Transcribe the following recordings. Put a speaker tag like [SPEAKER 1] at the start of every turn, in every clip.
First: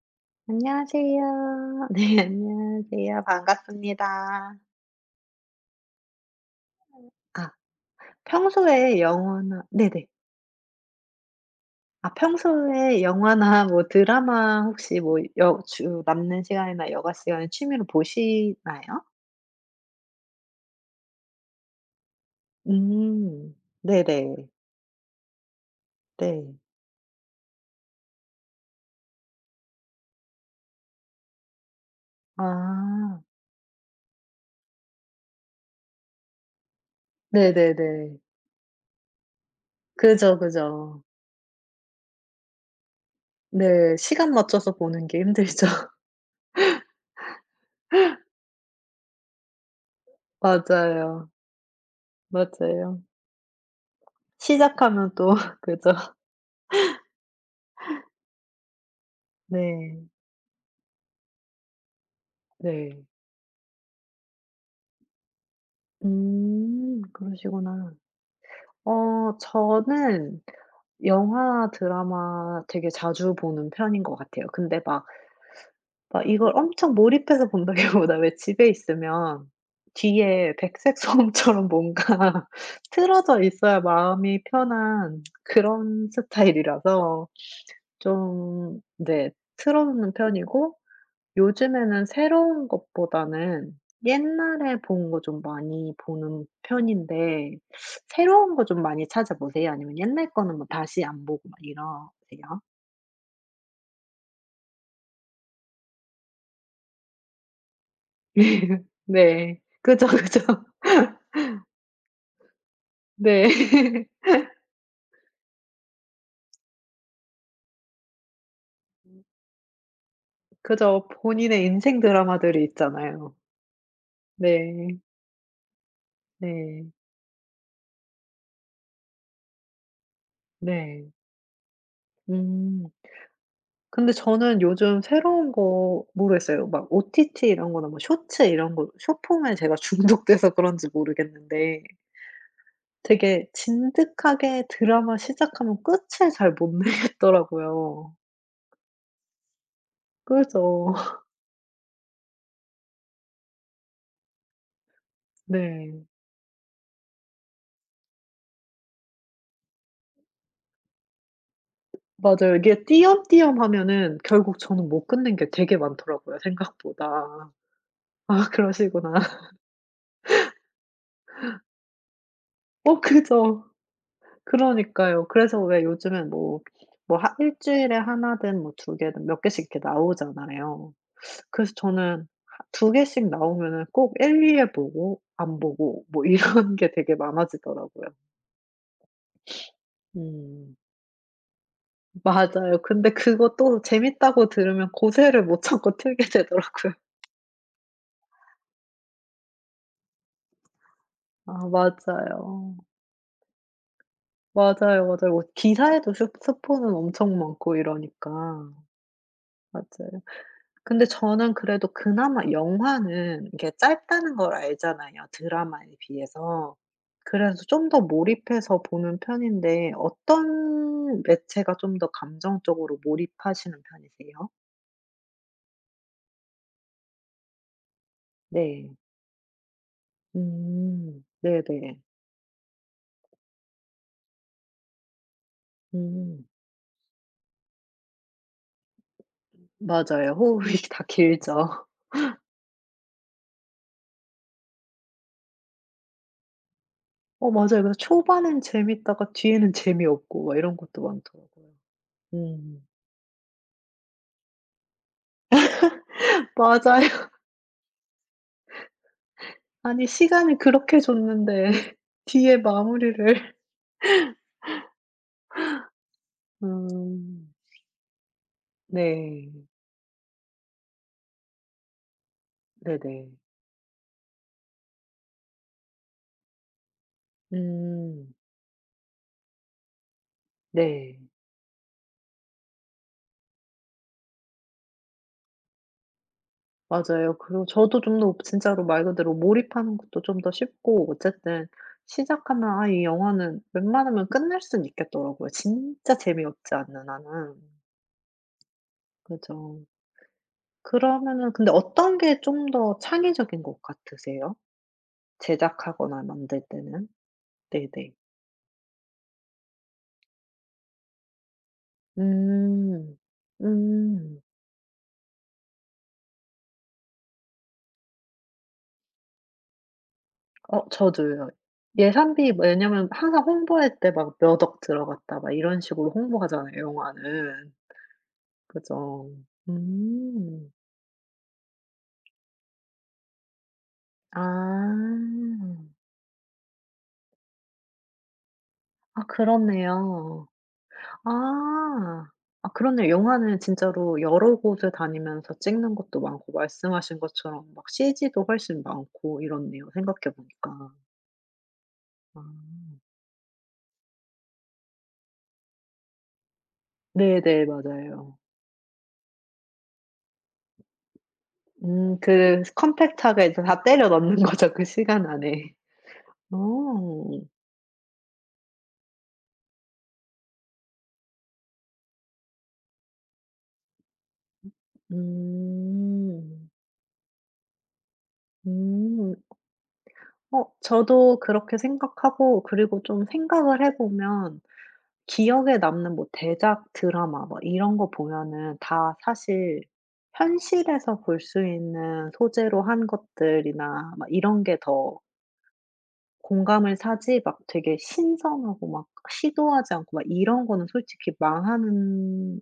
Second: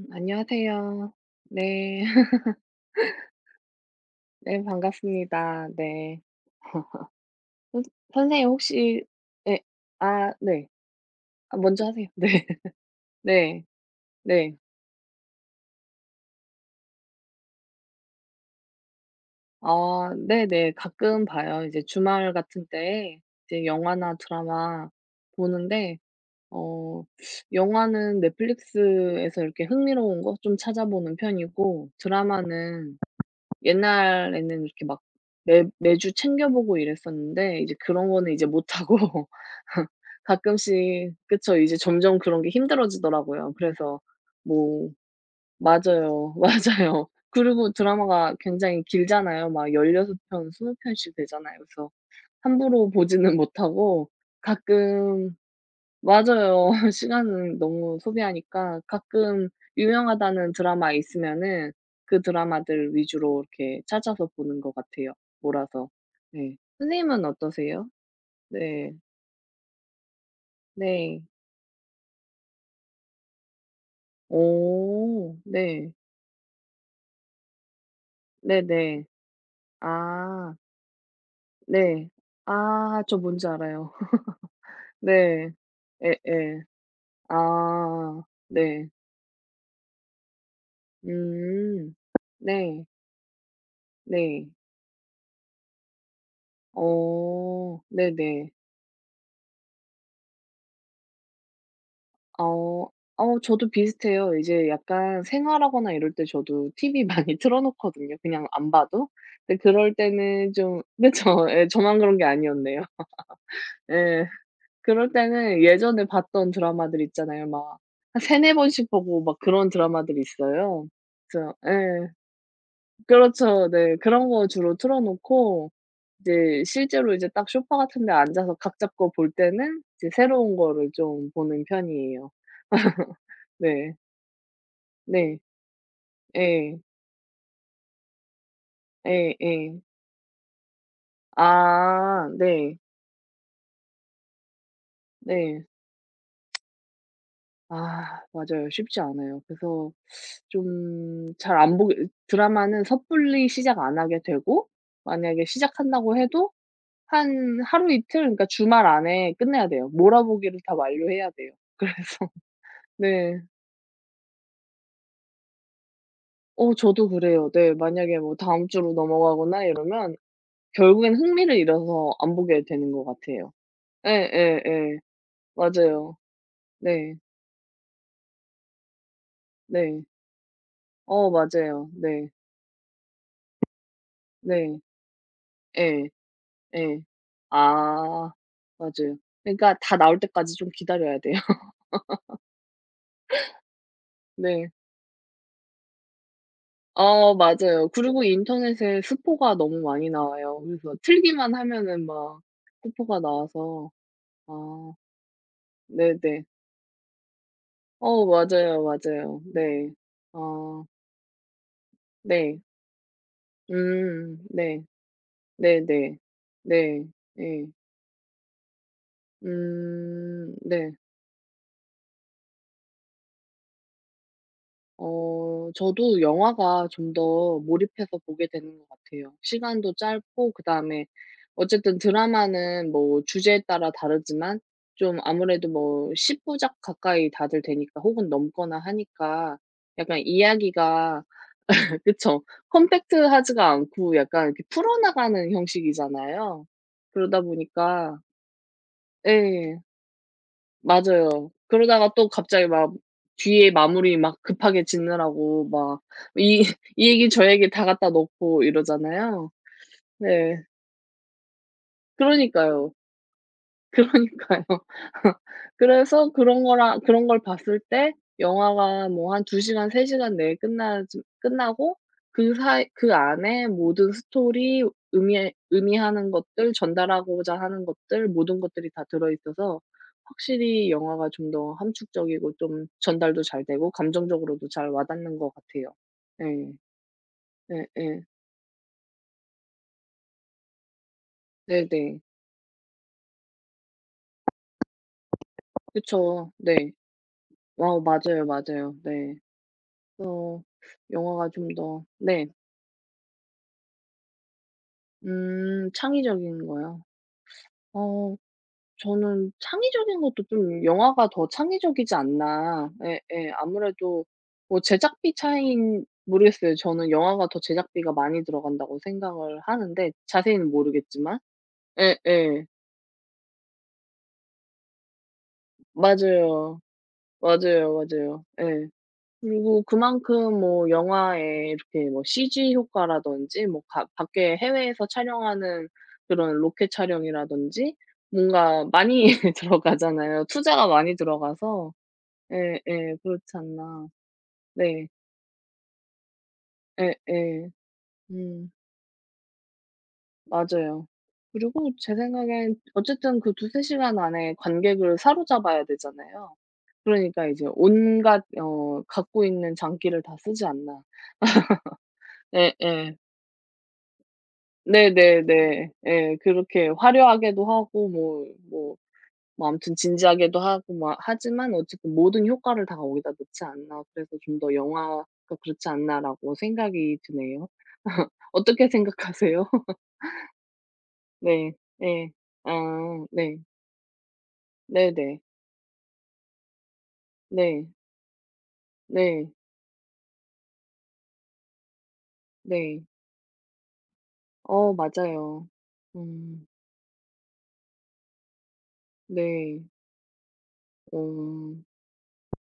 [SPEAKER 1] 안녕하세요.
[SPEAKER 2] 안녕하세요.
[SPEAKER 1] 네.
[SPEAKER 2] 네, 안녕하세요. 반갑습니다.
[SPEAKER 1] 네, 반갑습니다. 네.
[SPEAKER 2] 아
[SPEAKER 1] 선 선생님
[SPEAKER 2] 평소에
[SPEAKER 1] 혹시 네,
[SPEAKER 2] 영화나 네네.
[SPEAKER 1] 아 네. 아 먼저 하세요.
[SPEAKER 2] 아,
[SPEAKER 1] 네.
[SPEAKER 2] 평소에
[SPEAKER 1] 네.
[SPEAKER 2] 영화나 뭐
[SPEAKER 1] 네.
[SPEAKER 2] 드라마 혹시 뭐 여주 남는 시간이나 여가 시간에 취미로 보시나요?
[SPEAKER 1] 아 네네. 가끔 봐요. 이제 주말 같은 때에
[SPEAKER 2] 음.
[SPEAKER 1] 이제 영화나
[SPEAKER 2] 네네.
[SPEAKER 1] 드라마 보는데
[SPEAKER 2] 네.
[SPEAKER 1] 어 영화는 넷플릭스에서 이렇게 흥미로운 거 좀 찾아보는 편이고, 드라마는
[SPEAKER 2] 아.
[SPEAKER 1] 옛날에는 이렇게 막 매 매주 챙겨 보고 이랬었는데 이제 그런
[SPEAKER 2] 네네네.
[SPEAKER 1] 거는 이제 못 하고,
[SPEAKER 2] 그죠, 그죠.
[SPEAKER 1] 가끔씩 그쵸. 이제 점점 그런 게 힘들어지더라고요.
[SPEAKER 2] 네,
[SPEAKER 1] 그래서
[SPEAKER 2] 시간 맞춰서
[SPEAKER 1] 뭐
[SPEAKER 2] 보는 게 힘들죠.
[SPEAKER 1] 맞아요. 맞아요. 그리고 드라마가 굉장히 길잖아요. 막 16 편, 20 편씩
[SPEAKER 2] 맞아요.
[SPEAKER 1] 되잖아요. 그래서 함부로
[SPEAKER 2] 맞아요.
[SPEAKER 1] 보지는 못하고
[SPEAKER 2] 시작하면 또
[SPEAKER 1] 가끔
[SPEAKER 2] 그죠.
[SPEAKER 1] 맞아요. 시간을 너무 소비하니까 가끔
[SPEAKER 2] 네.
[SPEAKER 1] 유명하다는 드라마 있으면은 그 드라마들
[SPEAKER 2] 네.
[SPEAKER 1] 위주로 이렇게 찾아서 보는 것 같아요, 몰아서. 네.
[SPEAKER 2] 음,
[SPEAKER 1] 선생님은 어떠세요?
[SPEAKER 2] 그러시구나.
[SPEAKER 1] 네.
[SPEAKER 2] 어, 저는
[SPEAKER 1] 네.
[SPEAKER 2] 영화, 드라마 되게 자주 보는 편인 것 같아요. 근데 막,
[SPEAKER 1] 오. 네.
[SPEAKER 2] 막 이걸 엄청 몰입해서 본다기보다, 왜, 집에
[SPEAKER 1] 네네.
[SPEAKER 2] 있으면
[SPEAKER 1] 아.
[SPEAKER 2] 뒤에 백색 소음처럼 뭔가
[SPEAKER 1] 네. 아 저
[SPEAKER 2] 틀어져
[SPEAKER 1] 뭔지
[SPEAKER 2] 있어야
[SPEAKER 1] 알아요.
[SPEAKER 2] 마음이 편한
[SPEAKER 1] 네.
[SPEAKER 2] 그런
[SPEAKER 1] 에 에
[SPEAKER 2] 스타일이라서
[SPEAKER 1] 아.
[SPEAKER 2] 좀,
[SPEAKER 1] 네.
[SPEAKER 2] 네, 틀어 놓는 편이고.
[SPEAKER 1] 음.
[SPEAKER 2] 요즘에는 새로운
[SPEAKER 1] 네.
[SPEAKER 2] 것보다는
[SPEAKER 1] 네.
[SPEAKER 2] 옛날에 본 거 좀 많이 보는 편인데,
[SPEAKER 1] 어. 네네.
[SPEAKER 2] 새로운 거 좀 많이 찾아보세요? 아니면 옛날 거는 뭐 다시 안 보고 막 이러세요?
[SPEAKER 1] 어. 저도 비슷해요. 이제 약간 생활하거나 이럴 때 저도 TV 많이 틀어 놓거든요, 그냥 안 봐도. 근데
[SPEAKER 2] 네.
[SPEAKER 1] 그럴
[SPEAKER 2] 그죠, 그죠.
[SPEAKER 1] 때는 좀 그쵸. 예, 저만 그런 게 아니었네요.
[SPEAKER 2] 네.
[SPEAKER 1] 예. 그럴 때는 예전에 봤던 드라마들 있잖아요. 막 한 3~4번 번씩 보고 막 그런 드라마들이 있어요.
[SPEAKER 2] 그죠.
[SPEAKER 1] 그래서
[SPEAKER 2] 본인의 인생
[SPEAKER 1] 예.
[SPEAKER 2] 드라마들이 있잖아요.
[SPEAKER 1] 그렇죠. 네. 그런 거 주로 틀어
[SPEAKER 2] 네.
[SPEAKER 1] 놓고, 이제
[SPEAKER 2] 네.
[SPEAKER 1] 실제로 이제 딱 소파 같은 데 앉아서 각 잡고 볼 때는 이제 새로운 거를
[SPEAKER 2] 네.
[SPEAKER 1] 좀 보는 편이에요.
[SPEAKER 2] 음.
[SPEAKER 1] 네.
[SPEAKER 2] 근데 저는 요즘
[SPEAKER 1] 네.
[SPEAKER 2] 새로운 거 모르겠어요.
[SPEAKER 1] 예.
[SPEAKER 2] 막 OTT 이런 거나 뭐 쇼츠 이런 거,
[SPEAKER 1] 예
[SPEAKER 2] 쇼폼에 제가
[SPEAKER 1] 예.
[SPEAKER 2] 중독돼서 그런지 모르겠는데
[SPEAKER 1] 아 네.
[SPEAKER 2] 되게 진득하게 드라마
[SPEAKER 1] 네.
[SPEAKER 2] 시작하면 끝을 잘 못 내겠더라고요.
[SPEAKER 1] 아 맞아요. 쉽지 않아요. 그래서
[SPEAKER 2] 그죠.
[SPEAKER 1] 좀 잘 안 보게, 드라마는 섣불리 시작 안 하게 되고 만약에
[SPEAKER 2] 네.
[SPEAKER 1] 시작한다고 해도 한 하루 이틀, 그러니까 주말 안에 끝내야 돼요. 몰아보기를 다 완료해야 돼요. 그래서
[SPEAKER 2] 맞아요. 이게
[SPEAKER 1] 네.
[SPEAKER 2] 띄엄띄엄 하면은 결국 저는 못 끝낸 게 되게 많더라고요,
[SPEAKER 1] 저도 그래요.
[SPEAKER 2] 생각보다.
[SPEAKER 1] 네. 만약에 뭐
[SPEAKER 2] 아,
[SPEAKER 1] 다음 주로
[SPEAKER 2] 그러시구나.
[SPEAKER 1] 넘어가거나 이러면 결국엔 흥미를 잃어서 안 보게 되는
[SPEAKER 2] 어,
[SPEAKER 1] 것 같아요.
[SPEAKER 2] 그죠.
[SPEAKER 1] 예예예.
[SPEAKER 2] 그러니까요. 그래서, 왜
[SPEAKER 1] 맞아요.
[SPEAKER 2] 요즘엔 뭐,
[SPEAKER 1] 네.
[SPEAKER 2] 뭐 하 일 주일에 하나든 뭐 두 개든 몇 개씩 이렇게
[SPEAKER 1] 네.
[SPEAKER 2] 나오잖아요.
[SPEAKER 1] 어
[SPEAKER 2] 그래서
[SPEAKER 1] 맞아요.
[SPEAKER 2] 저는
[SPEAKER 1] 네.
[SPEAKER 2] 하 두 개씩 나오면은 꼭 1-2 회
[SPEAKER 1] 네.
[SPEAKER 2] 보고 안 보고
[SPEAKER 1] 예.
[SPEAKER 2] 뭐 이런 게
[SPEAKER 1] 예.
[SPEAKER 2] 되게 많아지더라고요.
[SPEAKER 1] 아 맞아요. 그러니까 다 나올 때까지 좀
[SPEAKER 2] 음.
[SPEAKER 1] 기다려야 돼요.
[SPEAKER 2] 맞아요. 근데 그거 또 재밌다고
[SPEAKER 1] 네.
[SPEAKER 2] 들으면 고세를 못 참고 틀게 되더라고요.
[SPEAKER 1] 맞아요. 그리고 인터넷에 스포가 너무 많이 나와요. 그래서
[SPEAKER 2] 아,
[SPEAKER 1] 틀기만 하면은 막
[SPEAKER 2] 맞아요.
[SPEAKER 1] 스포가 나와서 아
[SPEAKER 2] 맞아요, 맞아요. 뭐 기사에도 슈
[SPEAKER 1] 네네.
[SPEAKER 2] 스포는 엄청 많고
[SPEAKER 1] 어
[SPEAKER 2] 이러니까.
[SPEAKER 1] 맞아요, 맞아요. 네.
[SPEAKER 2] 맞아요.
[SPEAKER 1] 아
[SPEAKER 2] 근데 저는 그래도 그나마
[SPEAKER 1] 네.
[SPEAKER 2] 영화는 이게 짧다는 걸
[SPEAKER 1] 네.
[SPEAKER 2] 알잖아요, 드라마에
[SPEAKER 1] 네네.
[SPEAKER 2] 비해서.
[SPEAKER 1] 네.
[SPEAKER 2] 그래서
[SPEAKER 1] 예.
[SPEAKER 2] 좀 더 몰입해서 보는 편인데,
[SPEAKER 1] 네.
[SPEAKER 2] 어떤 매체가 좀 더 감정적으로 몰입하시는 편이세요?
[SPEAKER 1] 저도 영화가 좀 더 몰입해서 보게 되는 것
[SPEAKER 2] 네.
[SPEAKER 1] 같아요. 시간도 짧고 그다음에
[SPEAKER 2] 음. 네네.
[SPEAKER 1] 어쨌든 드라마는 뭐 주제에 따라 다르지만 좀 아무래도 뭐 10
[SPEAKER 2] 음.
[SPEAKER 1] 부작 가까이 다들 되니까 혹은 넘거나 하니까 약간
[SPEAKER 2] 맞아요. 호흡이 다
[SPEAKER 1] 이야기가
[SPEAKER 2] 길죠.
[SPEAKER 1] 그쵸. 컴팩트하지가 않고 약간 이렇게 풀어나가는 형식이잖아요. 그러다
[SPEAKER 2] 어, 맞아요. 그래서
[SPEAKER 1] 보니까
[SPEAKER 2] 초반엔 재밌다가 뒤에는
[SPEAKER 1] 예.
[SPEAKER 2] 재미없고 막 이런 것도
[SPEAKER 1] 맞아요.
[SPEAKER 2] 많더라고요.
[SPEAKER 1] 그러다가 또 갑자기
[SPEAKER 2] 음.
[SPEAKER 1] 막 뒤에 마무리 막 급하게 짓느라고 막 이 이 얘기
[SPEAKER 2] 맞아요.
[SPEAKER 1] 저 얘기 다 갖다 놓고 이러잖아요.
[SPEAKER 2] 아니, 시간을
[SPEAKER 1] 네.
[SPEAKER 2] 그렇게 줬는데 뒤에
[SPEAKER 1] 그러니까요.
[SPEAKER 2] 마무리를.
[SPEAKER 1] 그러니까요. 그래서 그런 거랑 그런 걸
[SPEAKER 2] 음.
[SPEAKER 1] 봤을 때 영화가 뭐 한
[SPEAKER 2] 네.
[SPEAKER 1] 2 시간 3 시간 내에 끝나고 그 사이 그
[SPEAKER 2] 네네.
[SPEAKER 1] 안에 모든 스토리 의미 의미하는 것들, 전달하고자 하는 것들
[SPEAKER 2] 음.
[SPEAKER 1] 모든 것들이 다 들어 있어서 확실히
[SPEAKER 2] 네.
[SPEAKER 1] 영화가 좀 더 함축적이고 좀 전달도 잘 되고 감정적으로도 잘 와닿는 것 같아요. 네,
[SPEAKER 2] 맞아요. 그리고
[SPEAKER 1] 네,
[SPEAKER 2] 저도
[SPEAKER 1] 네.
[SPEAKER 2] 좀 더 진짜로 말 그대로 몰입하는 것도 좀 더 쉽고, 어쨌든
[SPEAKER 1] 네네.
[SPEAKER 2] 시작하면, 아, 이 영화는 웬만하면 끝낼 수는 있겠더라고요, 진짜
[SPEAKER 1] 그쵸.
[SPEAKER 2] 재미없지
[SPEAKER 1] 네.
[SPEAKER 2] 않는 한은.
[SPEAKER 1] 어 맞아요, 맞아요. 네.
[SPEAKER 2] 그죠.
[SPEAKER 1] 어 영화가
[SPEAKER 2] 그러면은,
[SPEAKER 1] 좀
[SPEAKER 2] 근데
[SPEAKER 1] 더
[SPEAKER 2] 어떤 게
[SPEAKER 1] 네.
[SPEAKER 2] 좀 더 창의적인 것 같으세요? 제작하거나 만들
[SPEAKER 1] 창의적인 거요.
[SPEAKER 2] 때는? 네네.
[SPEAKER 1] 어 저는 창의적인 것도 좀 영화가 더 창의적이지 않나.
[SPEAKER 2] 음.
[SPEAKER 1] 예예. 아무래도
[SPEAKER 2] 음.
[SPEAKER 1] 뭐 제작비 차이인 모르겠어요. 저는 영화가 더 제작비가 많이 들어간다고 생각을 하는데, 자세히는
[SPEAKER 2] 어,
[SPEAKER 1] 모르겠지만.
[SPEAKER 2] 저도요. 예산비 뭐,
[SPEAKER 1] 예예.
[SPEAKER 2] 왜냐면 항상 홍보할 때 막 몇 억 들어갔다 막 이런 식으로 홍보하잖아요,
[SPEAKER 1] 맞아요.
[SPEAKER 2] 영화는.
[SPEAKER 1] 맞아요, 맞아요. 예.
[SPEAKER 2] 그죠.
[SPEAKER 1] 그리고 그만큼
[SPEAKER 2] 음.
[SPEAKER 1] 뭐 영화에 이렇게 뭐 CG 효과라든지, 뭐 가
[SPEAKER 2] 아.
[SPEAKER 1] 밖에 해외에서 촬영하는 그런 로켓 촬영이라든지 뭔가
[SPEAKER 2] 아,
[SPEAKER 1] 많이 들어가잖아요.
[SPEAKER 2] 그렇네요.
[SPEAKER 1] 투자가 많이 들어가서
[SPEAKER 2] 아. 아, 그렇네요.
[SPEAKER 1] 예예. 그렇지
[SPEAKER 2] 영화는
[SPEAKER 1] 않나.
[SPEAKER 2] 진짜로 여러 곳을
[SPEAKER 1] 네.
[SPEAKER 2] 다니면서 찍는 것도 많고, 말씀하신 것처럼
[SPEAKER 1] 예예.
[SPEAKER 2] 막 CG도
[SPEAKER 1] 음.
[SPEAKER 2] 훨씬 많고 이렇네요, 생각해 보니까.
[SPEAKER 1] 맞아요. 그리고 제
[SPEAKER 2] 아.
[SPEAKER 1] 생각엔 어쨌든 그 두세 시간 안에 관객을 사로잡아야 되잖아요. 그러니까 이제
[SPEAKER 2] 네네. 맞아요.
[SPEAKER 1] 온갖 갖고 있는 장기를 다 쓰지 않나.
[SPEAKER 2] 음, 그,
[SPEAKER 1] 예예.
[SPEAKER 2] 컴팩트하게 이제 다 때려 넣는 거죠, 그 시간 안에.
[SPEAKER 1] 네네네. 예. 그렇게
[SPEAKER 2] 어.
[SPEAKER 1] 화려하게도 하고 뭐 아무튼 진지하게도 하고 막 하지만 어쨌든 모든 효과를 다 거기다 넣지 않나. 그래서 좀 더 '영화가 그렇지 않나.'라고
[SPEAKER 2] 음.
[SPEAKER 1] 생각이 드네요. 어떻게
[SPEAKER 2] 음.
[SPEAKER 1] 생각하세요?
[SPEAKER 2] 어, 저도
[SPEAKER 1] 네.
[SPEAKER 2] 그렇게
[SPEAKER 1] 예.
[SPEAKER 2] 생각하고.
[SPEAKER 1] 아
[SPEAKER 2] 그리고 좀
[SPEAKER 1] 네.
[SPEAKER 2] 생각을 해 보면
[SPEAKER 1] 네네.
[SPEAKER 2] 기억에 남는 뭐 대작 드라마 막
[SPEAKER 1] 네.
[SPEAKER 2] 이런 거 보면은 다
[SPEAKER 1] 네.
[SPEAKER 2] 사실 현실에서 볼 수 있는 소재로
[SPEAKER 1] 네.
[SPEAKER 2] 한 것들이나 막 이런 게
[SPEAKER 1] 어
[SPEAKER 2] 더
[SPEAKER 1] 맞아요. 음
[SPEAKER 2] 공감을 사지, 막 되게 신선하고 막
[SPEAKER 1] 네.
[SPEAKER 2] 시도하지 않고 막 이런 거는 솔직히
[SPEAKER 1] 어
[SPEAKER 2] 망하는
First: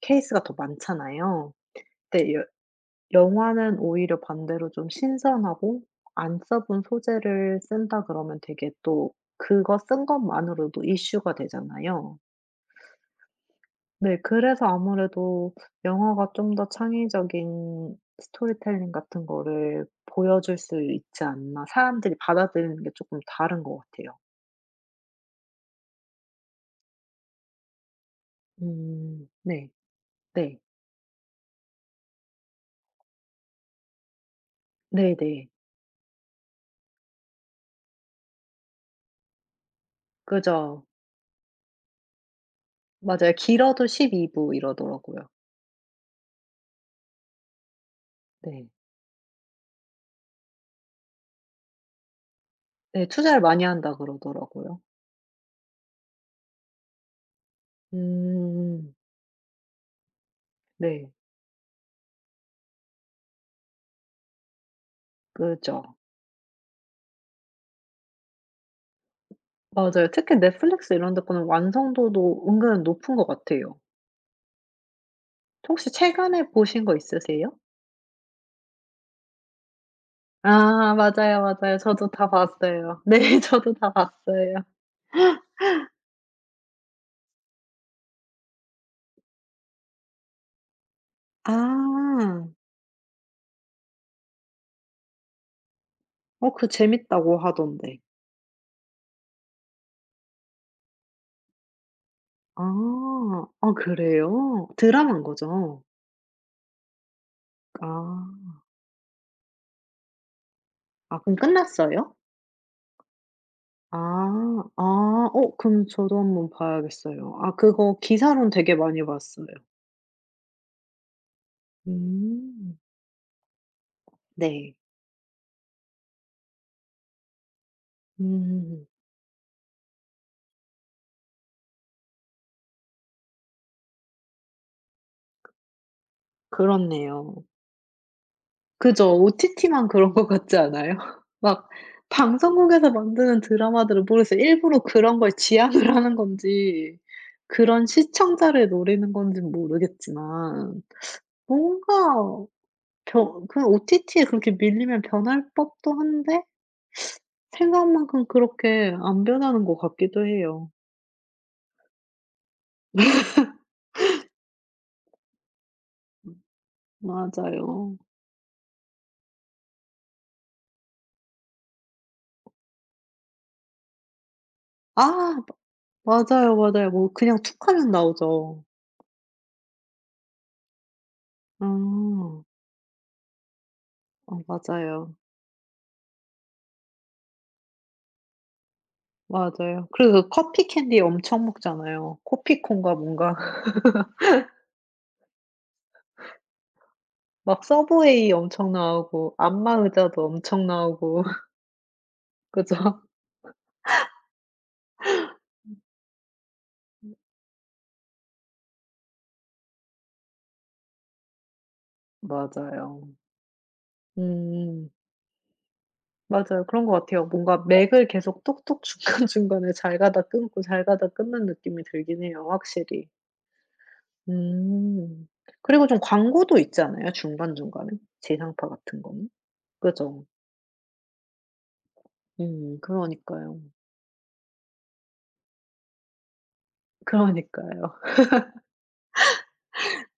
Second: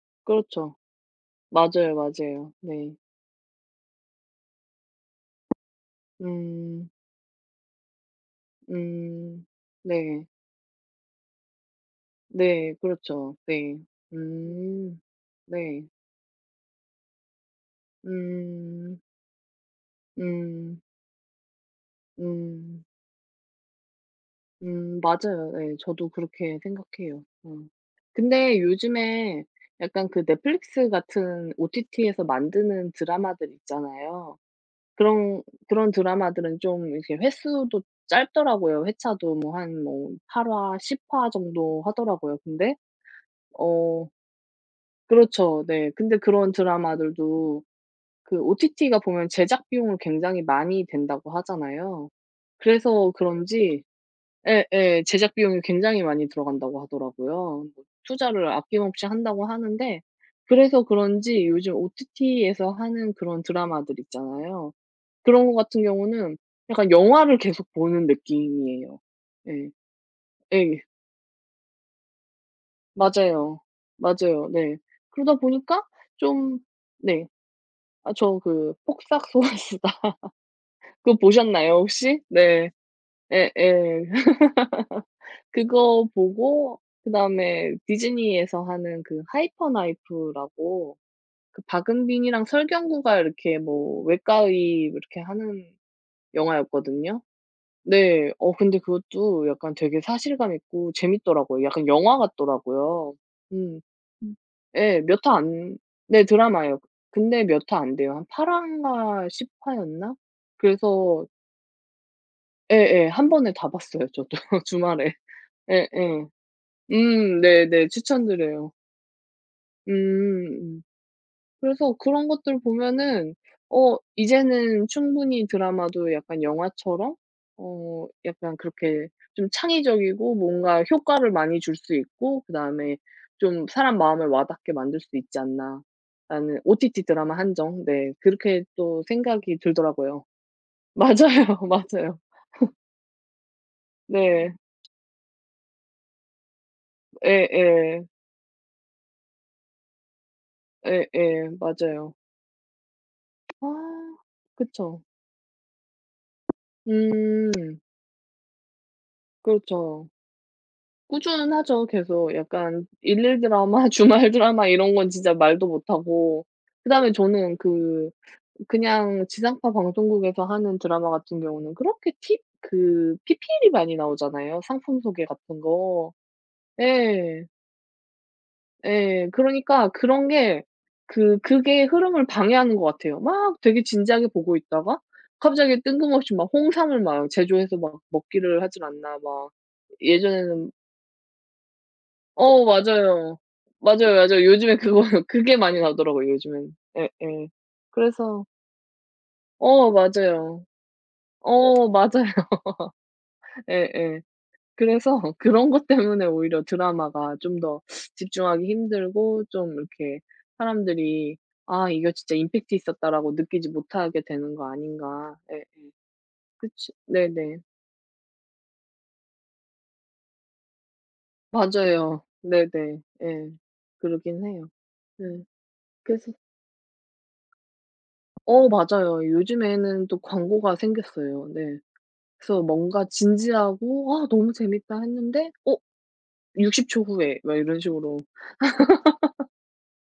[SPEAKER 2] 케이스가 더
[SPEAKER 1] 그렇죠.
[SPEAKER 2] 많잖아요.
[SPEAKER 1] 맞아요,
[SPEAKER 2] 근데 여
[SPEAKER 1] 맞아요. 네.
[SPEAKER 2] 영화는 오히려 반대로 좀 신선하고 안 써본
[SPEAKER 1] 음.
[SPEAKER 2] 소재를 쓴다 그러면 되게 또
[SPEAKER 1] 음.
[SPEAKER 2] 그거 쓴
[SPEAKER 1] 네.
[SPEAKER 2] 것만으로도 이슈가 되잖아요.
[SPEAKER 1] 네. 그렇죠. 네.
[SPEAKER 2] 네. 그래서
[SPEAKER 1] 음.
[SPEAKER 2] 아무래도
[SPEAKER 1] 네.
[SPEAKER 2] 영화가 좀 더 창의적인 스토리텔링
[SPEAKER 1] 음.
[SPEAKER 2] 같은 거를 보여줄
[SPEAKER 1] 음.
[SPEAKER 2] 수 있지 않나. 사람들이 받아들이는
[SPEAKER 1] 음.
[SPEAKER 2] 게 조금 다른 것 같아요.
[SPEAKER 1] 음. 맞아요. 네, 저도 그렇게 생각해요. 어. 근데
[SPEAKER 2] 음.
[SPEAKER 1] 요즘에
[SPEAKER 2] 네.
[SPEAKER 1] 약간 그
[SPEAKER 2] 네.
[SPEAKER 1] 넷플릭스 같은 OTT에서 만드는 드라마들 있잖아요. 그런
[SPEAKER 2] 네네.
[SPEAKER 1] 그런 드라마들은 좀 이렇게 횟수도 짧더라고요. 회차도 뭐 한 뭐 8 화,
[SPEAKER 2] 그죠.
[SPEAKER 1] 10화 정도 하더라고요. 근데
[SPEAKER 2] 맞아요. 길어도
[SPEAKER 1] 어
[SPEAKER 2] 12부 이러더라고요.
[SPEAKER 1] 그렇죠. 네. 근데 그런 드라마들도 그
[SPEAKER 2] 네.
[SPEAKER 1] OTT가 보면 제작 비용을 굉장히 많이 든다고 하잖아요.
[SPEAKER 2] 네.
[SPEAKER 1] 그래서
[SPEAKER 2] 투자를 많이
[SPEAKER 1] 그런지
[SPEAKER 2] 한다 그러더라고요.
[SPEAKER 1] 예예. 제작 비용이 굉장히 많이 들어간다고 하더라고요. 뭐 투자를
[SPEAKER 2] 음.
[SPEAKER 1] 아낌없이 한다고 하는데, 그래서
[SPEAKER 2] 네.
[SPEAKER 1] 그런지 요즘 OTT에서 하는 그런 드라마들 있잖아요. 그런 거 같은
[SPEAKER 2] 그죠.
[SPEAKER 1] 경우는 약간 영화를 계속 보는 느낌이에요. 예.
[SPEAKER 2] 맞아요. 특히
[SPEAKER 1] 예.
[SPEAKER 2] 넷플릭스 이런 데 거는 완성도도 은근 높은 것
[SPEAKER 1] 맞아요.
[SPEAKER 2] 같아요.
[SPEAKER 1] 맞아요. 네. 그러다 보니까
[SPEAKER 2] 혹시 최근에
[SPEAKER 1] 좀
[SPEAKER 2] 보신 거
[SPEAKER 1] 네.
[SPEAKER 2] 있으세요?
[SPEAKER 1] 아 저 그 폭싹 소가수다
[SPEAKER 2] 아,
[SPEAKER 1] 그거
[SPEAKER 2] 맞아요,
[SPEAKER 1] 보셨나요,
[SPEAKER 2] 맞아요. 저도
[SPEAKER 1] 혹시?
[SPEAKER 2] 다
[SPEAKER 1] 네.
[SPEAKER 2] 봤어요. 네, 저도 다
[SPEAKER 1] 예예.
[SPEAKER 2] 봤어요.
[SPEAKER 1] 그거 보고 그다음에 디즈니에서 하는 그 하이퍼 나이프라고 그
[SPEAKER 2] 아.
[SPEAKER 1] 박은빈이랑 설경구가 이렇게 뭐 외과의 이렇게 하는
[SPEAKER 2] 어, 그거
[SPEAKER 1] 영화였거든요.
[SPEAKER 2] 재밌다고 하던데.
[SPEAKER 1] 네. 어 근데 그것도 약간 되게 사실감 있고 재밌더라고요. 약간 영화
[SPEAKER 2] 아.
[SPEAKER 1] 같더라고요.
[SPEAKER 2] 아,
[SPEAKER 1] 음. 음.
[SPEAKER 2] 그래요?
[SPEAKER 1] 예. 몇
[SPEAKER 2] 드라마인
[SPEAKER 1] 화 안
[SPEAKER 2] 거죠?
[SPEAKER 1] 네, 드라마예요. 근데 몇화 안 돼요. 한
[SPEAKER 2] 아.
[SPEAKER 1] 8 화인가 10 화였나?
[SPEAKER 2] 아,
[SPEAKER 1] 그래서
[SPEAKER 2] 그럼 끝났어요?
[SPEAKER 1] 예예. 한 번에 다 봤어요 저도,
[SPEAKER 2] 아.
[SPEAKER 1] 주말에.
[SPEAKER 2] 아. 어, 그럼 저도
[SPEAKER 1] 예예.
[SPEAKER 2] 한번 봐야겠어요. 아,
[SPEAKER 1] 네네.
[SPEAKER 2] 그거 기사로는
[SPEAKER 1] 추천드려요.
[SPEAKER 2] 되게 많이 봤어요.
[SPEAKER 1] 음. 그래서 그런 것들
[SPEAKER 2] 음.
[SPEAKER 1] 보면은
[SPEAKER 2] 네.
[SPEAKER 1] 이제는 충분히 드라마도 약간 영화처럼 약간
[SPEAKER 2] 음.
[SPEAKER 1] 그렇게 좀 창의적이고 뭔가 효과를 많이 줄 수 있고 그다음에 좀 사람 마음을 와닿게 만들 수 있지 않나라는, OTT 드라마
[SPEAKER 2] 그렇네요.
[SPEAKER 1] 한정 네 그렇게 또
[SPEAKER 2] 그죠.
[SPEAKER 1] 생각이
[SPEAKER 2] OTT만 그런
[SPEAKER 1] 들더라고요.
[SPEAKER 2] 것 같지 않아요?
[SPEAKER 1] 맞아요,
[SPEAKER 2] 막
[SPEAKER 1] 맞아요.
[SPEAKER 2] 방송국에서 만드는 드라마들은 모르겠어요.
[SPEAKER 1] 네.
[SPEAKER 2] 일부러 그런 걸 지향을 하는 건지, 그런
[SPEAKER 1] 예예.
[SPEAKER 2] 시청자를 노리는 건지는 모르겠지만
[SPEAKER 1] 예예.
[SPEAKER 2] 뭔가
[SPEAKER 1] 맞아요.
[SPEAKER 2] 변 그
[SPEAKER 1] 아
[SPEAKER 2] OTT에 그렇게 밀리면
[SPEAKER 1] 그쵸.
[SPEAKER 2] 변할 법도 한데
[SPEAKER 1] 음.
[SPEAKER 2] 생각만큼 그렇게 안 변하는 것
[SPEAKER 1] 그렇죠.
[SPEAKER 2] 같기도 해요.
[SPEAKER 1] 꾸준하죠 계속. 약간 일일 드라마, 주말 드라마 이런 건 진짜 말도
[SPEAKER 2] 음.
[SPEAKER 1] 못하고 그다음에 저는
[SPEAKER 2] 맞아요.
[SPEAKER 1] 그냥 지상파 방송국에서 하는 드라마 같은 경우는 그렇게 팁 그 PPL이 많이 나오잖아요, 상품 소개
[SPEAKER 2] 아,
[SPEAKER 1] 같은 거.
[SPEAKER 2] 맞아요, 맞아요. 뭐 그냥
[SPEAKER 1] 예.
[SPEAKER 2] 툭 하면 나오죠.
[SPEAKER 1] 예. 그러니까 그런 게 그게 흐름을
[SPEAKER 2] 아.
[SPEAKER 1] 방해하는 것 같아요. 막 되게 진지하게
[SPEAKER 2] 어,
[SPEAKER 1] 보고 있다가
[SPEAKER 2] 맞아요.
[SPEAKER 1] 갑자기 뜬금없이 막 홍삼을 막 제조해서 막 먹기를 하질 않나 막
[SPEAKER 2] 맞아요. 그리고 그 커피
[SPEAKER 1] 예전에는
[SPEAKER 2] 캔디 엄청 먹잖아요, 코피
[SPEAKER 1] 어
[SPEAKER 2] 콘과 뭔가.
[SPEAKER 1] 맞아요. 맞아요, 맞아요. 요즘에 그거 그게 많이 나오더라고요 요즘엔. 예예.
[SPEAKER 2] 막 서브웨이
[SPEAKER 1] 그래서
[SPEAKER 2] 엄청 나오고 안마
[SPEAKER 1] 어
[SPEAKER 2] 의자도
[SPEAKER 1] 맞아요.
[SPEAKER 2] 엄청 나오고.
[SPEAKER 1] 어 맞아요.
[SPEAKER 2] 그죠?
[SPEAKER 1] 예예. 그래서 그런 것 때문에 오히려 드라마가 좀 더 집중하기 힘들고 좀 이렇게 사람들이 '아 이거 진짜 임팩트
[SPEAKER 2] 맞아요.
[SPEAKER 1] 있었다.'라고 느끼지 못하게 되는 거
[SPEAKER 2] 음.
[SPEAKER 1] 아닌가. 예.
[SPEAKER 2] 맞아요. 그런
[SPEAKER 1] 그치.
[SPEAKER 2] 것 같아요.
[SPEAKER 1] 네네.
[SPEAKER 2] 뭔가 맥을 계속 톡톡 중간중간에 잘 가다 끊고 잘 가다 끊는 느낌이
[SPEAKER 1] 맞아요.
[SPEAKER 2] 들긴 해요,
[SPEAKER 1] 네네.
[SPEAKER 2] 확실히.
[SPEAKER 1] 예. 그러긴 해요.
[SPEAKER 2] 음.
[SPEAKER 1] 네.
[SPEAKER 2] 그리고 좀
[SPEAKER 1] 그래서
[SPEAKER 2] 광고도 있잖아요, 중간중간에? 지상파 같은
[SPEAKER 1] 맞아요.
[SPEAKER 2] 거는?
[SPEAKER 1] 요즘에는 또
[SPEAKER 2] 그죠?
[SPEAKER 1] 광고가 생겼어요. 네. 그래서
[SPEAKER 2] 음,
[SPEAKER 1] 뭔가
[SPEAKER 2] 그러니까요.
[SPEAKER 1] 진지하고 '아 너무 재밌다.' 했는데 어 60초 후에 막 이런
[SPEAKER 2] 그러니까요.
[SPEAKER 1] 식으로.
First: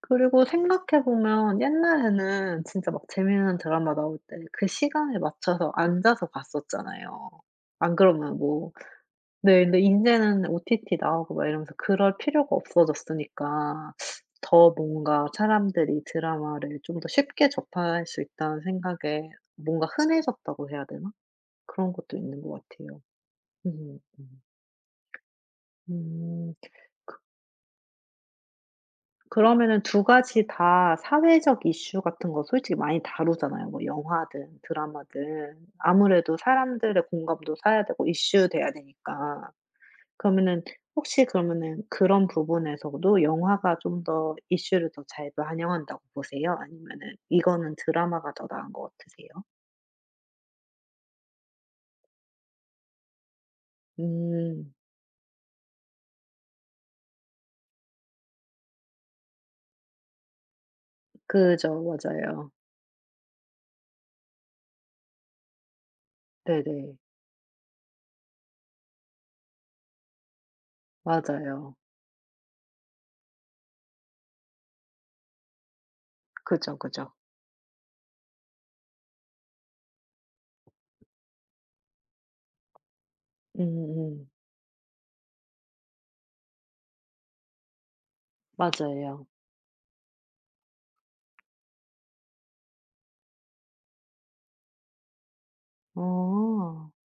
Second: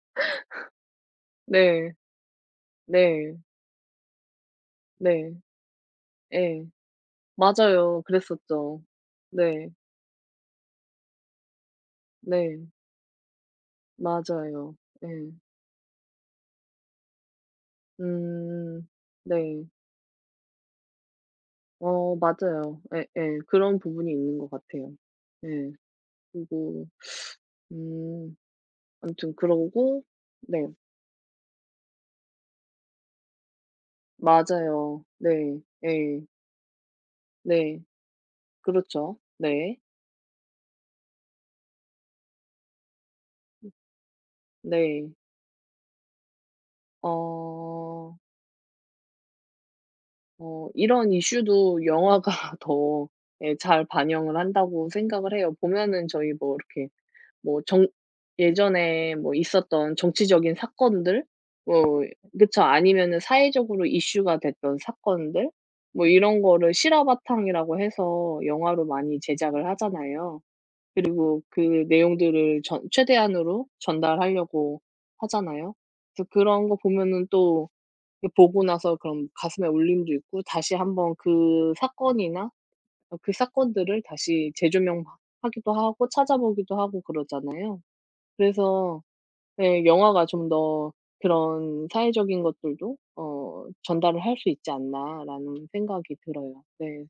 [SPEAKER 2] 그리고 생각해 보면
[SPEAKER 1] 네.
[SPEAKER 2] 옛날에는 진짜 막
[SPEAKER 1] 네.
[SPEAKER 2] 재미있는 드라마 나올 때 그 시간에
[SPEAKER 1] 네.
[SPEAKER 2] 맞춰서 앉아서
[SPEAKER 1] 예.
[SPEAKER 2] 봤었잖아요. 안
[SPEAKER 1] 맞아요.
[SPEAKER 2] 그러면 뭐.
[SPEAKER 1] 그랬었죠.
[SPEAKER 2] 네,
[SPEAKER 1] 네.
[SPEAKER 2] 근데 이제는 OTT 나오고 막 이러면서 그럴 필요가
[SPEAKER 1] 네.
[SPEAKER 2] 없어졌으니까 더
[SPEAKER 1] 맞아요. 예.
[SPEAKER 2] 뭔가 사람들이 드라마를 좀 더 쉽게 접할 수 있다는
[SPEAKER 1] 음.
[SPEAKER 2] 생각에
[SPEAKER 1] 네.
[SPEAKER 2] 뭔가 흔해졌다고 해야 되나? 그런
[SPEAKER 1] 어
[SPEAKER 2] 것도 있는 것
[SPEAKER 1] 맞아요.
[SPEAKER 2] 같아요.
[SPEAKER 1] 예예. 그런
[SPEAKER 2] 음.
[SPEAKER 1] 부분이 있는
[SPEAKER 2] 음.
[SPEAKER 1] 것 같아요. 예.
[SPEAKER 2] 음.
[SPEAKER 1] 그리고 음 아무튼
[SPEAKER 2] 그러면은
[SPEAKER 1] 그러고
[SPEAKER 2] 두 가지
[SPEAKER 1] 네.
[SPEAKER 2] 다 사회적 이슈 같은 거 솔직히 많이 다루잖아요, 뭐 영화든
[SPEAKER 1] 맞아요.
[SPEAKER 2] 드라마든.
[SPEAKER 1] 네. 예.
[SPEAKER 2] 아무래도 사람들의 공감도
[SPEAKER 1] 네.
[SPEAKER 2] 사야 되고 이슈 돼야
[SPEAKER 1] 그렇죠.
[SPEAKER 2] 되니까.
[SPEAKER 1] 네.
[SPEAKER 2] 그러면은 혹시, 그러면은 그런 부분에서도 영화가 좀 더 이슈를 더
[SPEAKER 1] 네.
[SPEAKER 2] 잘 반영한다고 보세요? 아니면은 이거는
[SPEAKER 1] 어
[SPEAKER 2] 드라마가 더 나은 것 같으세요?
[SPEAKER 1] 이런 이슈도 영화가 더 예 잘 반영을
[SPEAKER 2] 음.
[SPEAKER 1] 한다고 생각을 해요. 보면은 저희 뭐 이렇게 뭐 정 예전에 뭐 있었던 정치적인 사건들
[SPEAKER 2] 그죠.
[SPEAKER 1] 뭐
[SPEAKER 2] 맞아요.
[SPEAKER 1] 그쵸. 아니면은 사회적으로 이슈가 됐던 사건들, 뭐 이런 거를
[SPEAKER 2] 네네.
[SPEAKER 1] 실화 바탕이라고 해서 영화로 많이 제작을 하잖아요. 그리고 그
[SPEAKER 2] 맞아요.
[SPEAKER 1] 내용들을 전 최대한으로 전달하려고 하잖아요. 그래서 그런 거
[SPEAKER 2] 그죠, 그죠.
[SPEAKER 1] 보면은 또 이 보고 나서 그럼 가슴에 울림도 있고 다시 한번 그 사건이나 그 사건들을
[SPEAKER 2] 음음.
[SPEAKER 1] 다시 재조명하기도 하고 찾아보기도 하고 그러잖아요. 그래서
[SPEAKER 2] 맞아요.
[SPEAKER 1] 네, 영화가 좀 더 그런 사회적인 것들도 어 '전달을 할 수 있지 않나.'라는 생각이 들어요.
[SPEAKER 2] 어.
[SPEAKER 1] 네.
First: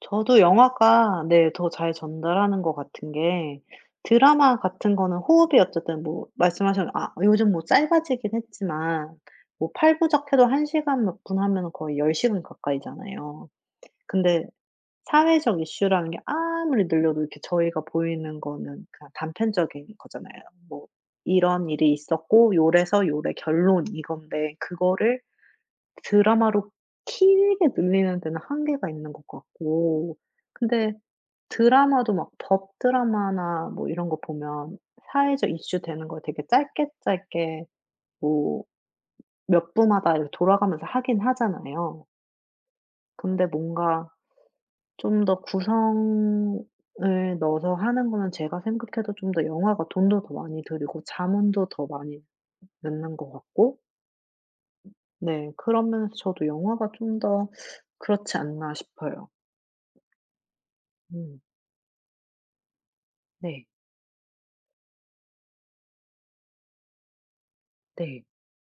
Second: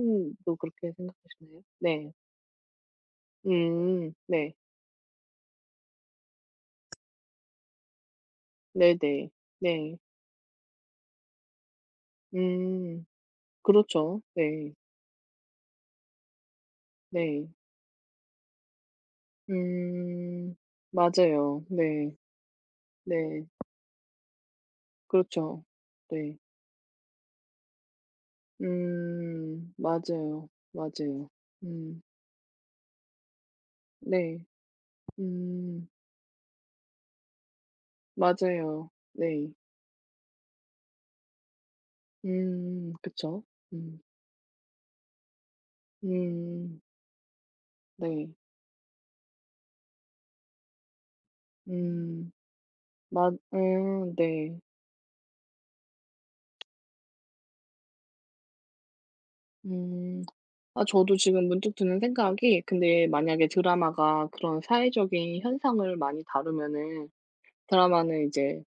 [SPEAKER 2] 저도
[SPEAKER 1] 그렇게
[SPEAKER 2] 영화가, 네,
[SPEAKER 1] 생각하시나요?
[SPEAKER 2] 더 잘
[SPEAKER 1] 네.
[SPEAKER 2] 전달하는 것 같은 게,
[SPEAKER 1] 네.
[SPEAKER 2] 드라마 같은 거는 호흡이 어쨌든, 뭐 말씀하신, 아 요즘 뭐 짧아지긴 했지만,
[SPEAKER 1] 네네.
[SPEAKER 2] 뭐
[SPEAKER 1] 네.
[SPEAKER 2] 팔 부작해도 한 시간 몇 분 하면 거의 10시간
[SPEAKER 1] 음
[SPEAKER 2] 가까이잖아요.
[SPEAKER 1] 그렇죠.
[SPEAKER 2] 근데
[SPEAKER 1] 네.
[SPEAKER 2] 사회적 이슈라는 게 아무리 늘려도 이렇게
[SPEAKER 1] 네.
[SPEAKER 2] 저희가 보이는 거는 그냥 단편적인 거잖아요.
[SPEAKER 1] 음
[SPEAKER 2] 뭐
[SPEAKER 1] 맞아요.
[SPEAKER 2] "이런 일이
[SPEAKER 1] 네.
[SPEAKER 2] 있었고 요래서 요래
[SPEAKER 1] 네.
[SPEAKER 2] 결론." 이건데, 그거를
[SPEAKER 1] 그렇죠. 네.
[SPEAKER 2] 드라마로 길게 늘리는 데는 한계가 있는 것
[SPEAKER 1] 음.
[SPEAKER 2] 같고.
[SPEAKER 1] 맞아요.
[SPEAKER 2] 근데
[SPEAKER 1] 맞아요. 음.
[SPEAKER 2] 드라마도 막 법 드라마나 뭐 이런 거
[SPEAKER 1] 네.
[SPEAKER 2] 보면 사회적 이슈
[SPEAKER 1] 음.
[SPEAKER 2] 되는 걸 되게 짧게 짧게, 뭐
[SPEAKER 1] 맞아요. 네.
[SPEAKER 2] 몇 부마다 이렇게 돌아가면서 하긴 하잖아요.
[SPEAKER 1] 음. 그쵸.
[SPEAKER 2] 근데
[SPEAKER 1] 음.
[SPEAKER 2] 뭔가 좀 더 구성을
[SPEAKER 1] 음.
[SPEAKER 2] 넣어서 하는
[SPEAKER 1] 네.
[SPEAKER 2] 거는 제가 생각해도 좀 더 영화가 돈도 더 많이 들이고 자문도 더 많이
[SPEAKER 1] 음.
[SPEAKER 2] 넣는
[SPEAKER 1] 맞
[SPEAKER 2] 것 같고.
[SPEAKER 1] 네.
[SPEAKER 2] 네, 그런 면에서 저도 영화가 좀 더 그렇지 않나 싶어요.
[SPEAKER 1] 음. 아 저도
[SPEAKER 2] 음.
[SPEAKER 1] 지금 문득 드는 생각이, 근데 만약에
[SPEAKER 2] 네.
[SPEAKER 1] 드라마가 그런 사회적인 현상을 많이 다루면은
[SPEAKER 2] 네.
[SPEAKER 1] 드라마는 이제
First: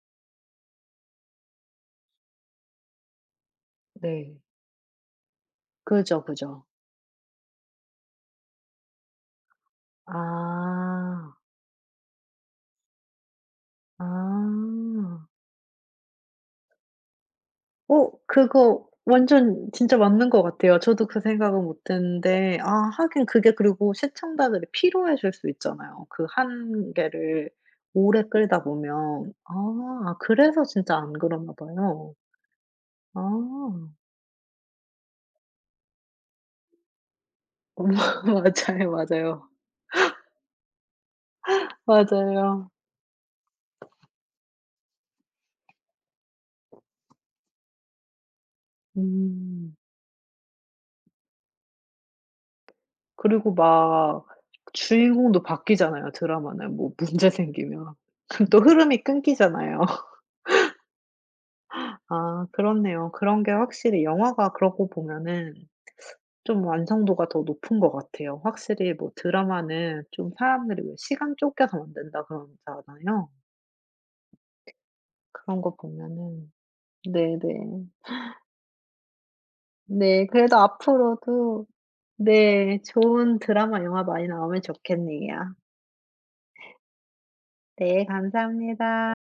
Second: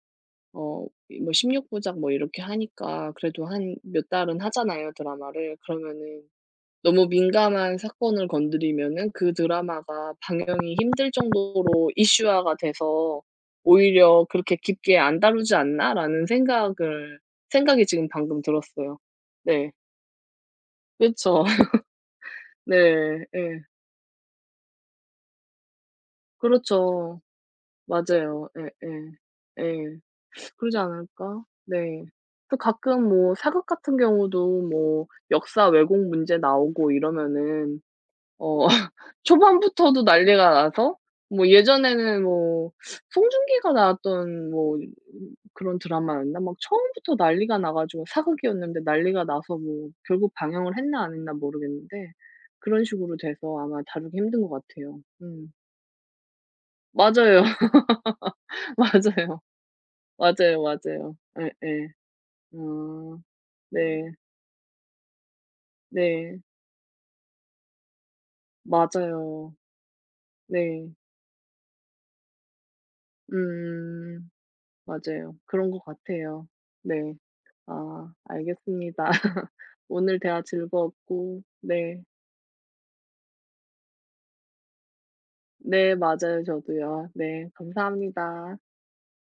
[SPEAKER 1] 어 이 뭐 16 부작 뭐 이렇게 하니까 그래도 한 몇
[SPEAKER 2] 네.
[SPEAKER 1] 달은 하잖아요, 드라마를. 그러면은
[SPEAKER 2] 그죠, 그죠.
[SPEAKER 1] 너무 민감한 사건을 건드리면은 그 드라마가 방영이 힘들
[SPEAKER 2] 아.
[SPEAKER 1] 정도로 이슈화가 돼서 '오히려 그렇게 깊게 안
[SPEAKER 2] 아.
[SPEAKER 1] 다루지 않나?'라는 생각을 생각이 지금
[SPEAKER 2] 어,
[SPEAKER 1] 방금
[SPEAKER 2] 그거
[SPEAKER 1] 들었어요.
[SPEAKER 2] 완전
[SPEAKER 1] 네.
[SPEAKER 2] 진짜 맞는 것 같아요. 저도 그
[SPEAKER 1] 그쵸.
[SPEAKER 2] 생각은 못 했는데. 아,
[SPEAKER 1] 네.
[SPEAKER 2] 하긴 그게,
[SPEAKER 1] 예.
[SPEAKER 2] 그리고 시청자들이 피로해질 수 있잖아요, 그 한
[SPEAKER 1] 그렇죠.
[SPEAKER 2] 개를 오래
[SPEAKER 1] 맞아요.
[SPEAKER 2] 끌다
[SPEAKER 1] 예예.
[SPEAKER 2] 보면.
[SPEAKER 1] 예. 예.
[SPEAKER 2] 아, 그래서
[SPEAKER 1] 그러지
[SPEAKER 2] 진짜 안
[SPEAKER 1] 않을까?
[SPEAKER 2] 그러나
[SPEAKER 1] 네.
[SPEAKER 2] 봐요.
[SPEAKER 1] 또 가끔 뭐 사극
[SPEAKER 2] 아.
[SPEAKER 1] 같은 경우도 뭐 역사 왜곡 문제 나오고 이러면은 어
[SPEAKER 2] 맞아요, 맞아요.
[SPEAKER 1] 초반부터도 난리가 나서 뭐 예전에는
[SPEAKER 2] 맞아요.
[SPEAKER 1] 뭐 송중기가 나왔던 뭐 그런 드라마였나? 막 처음부터 난리가 나 가지고, 사극이었는데 난리가 나서
[SPEAKER 2] 음.
[SPEAKER 1] 뭐 결국 방영을 했나 안 했나 모르겠는데 그런 식으로
[SPEAKER 2] 그리고
[SPEAKER 1] 돼서 아마 다루기
[SPEAKER 2] 막
[SPEAKER 1] 힘든 것 같아요.
[SPEAKER 2] 주인공도
[SPEAKER 1] 음.
[SPEAKER 2] 바뀌잖아요, 드라마는 뭐 문제
[SPEAKER 1] 맞아요.
[SPEAKER 2] 생기면. 그럼 또 흐름이
[SPEAKER 1] 맞아요.
[SPEAKER 2] 끊기잖아요.
[SPEAKER 1] 맞아요, 맞아요. 예예.
[SPEAKER 2] 아, 그렇네요.
[SPEAKER 1] 아
[SPEAKER 2] 그런 게 확실히
[SPEAKER 1] 네.
[SPEAKER 2] 영화가 그러고 보면은
[SPEAKER 1] 네.
[SPEAKER 2] 좀 완성도가 더 높은 것 같아요. 확실히 뭐
[SPEAKER 1] 맞아요.
[SPEAKER 2] 드라마는 좀 사람들이,
[SPEAKER 1] 네.
[SPEAKER 2] 왜, 시간 쫓겨서 만든다 그러잖아요.
[SPEAKER 1] 음 맞아요.
[SPEAKER 2] 그런
[SPEAKER 1] 그런
[SPEAKER 2] 거
[SPEAKER 1] 것 같아요.
[SPEAKER 2] 보면은.
[SPEAKER 1] 네.
[SPEAKER 2] 네네.
[SPEAKER 1] 아 알겠습니다. 오늘
[SPEAKER 2] 네,
[SPEAKER 1] 대화
[SPEAKER 2] 그래도
[SPEAKER 1] 즐거웠고
[SPEAKER 2] 앞으로도
[SPEAKER 1] 네.
[SPEAKER 2] 네, 좋은 드라마, 영화 많이 나오면 좋겠네요.
[SPEAKER 1] 네 맞아요 저도요. 네
[SPEAKER 2] 네,
[SPEAKER 1] 감사합니다.
[SPEAKER 2] 감사합니다.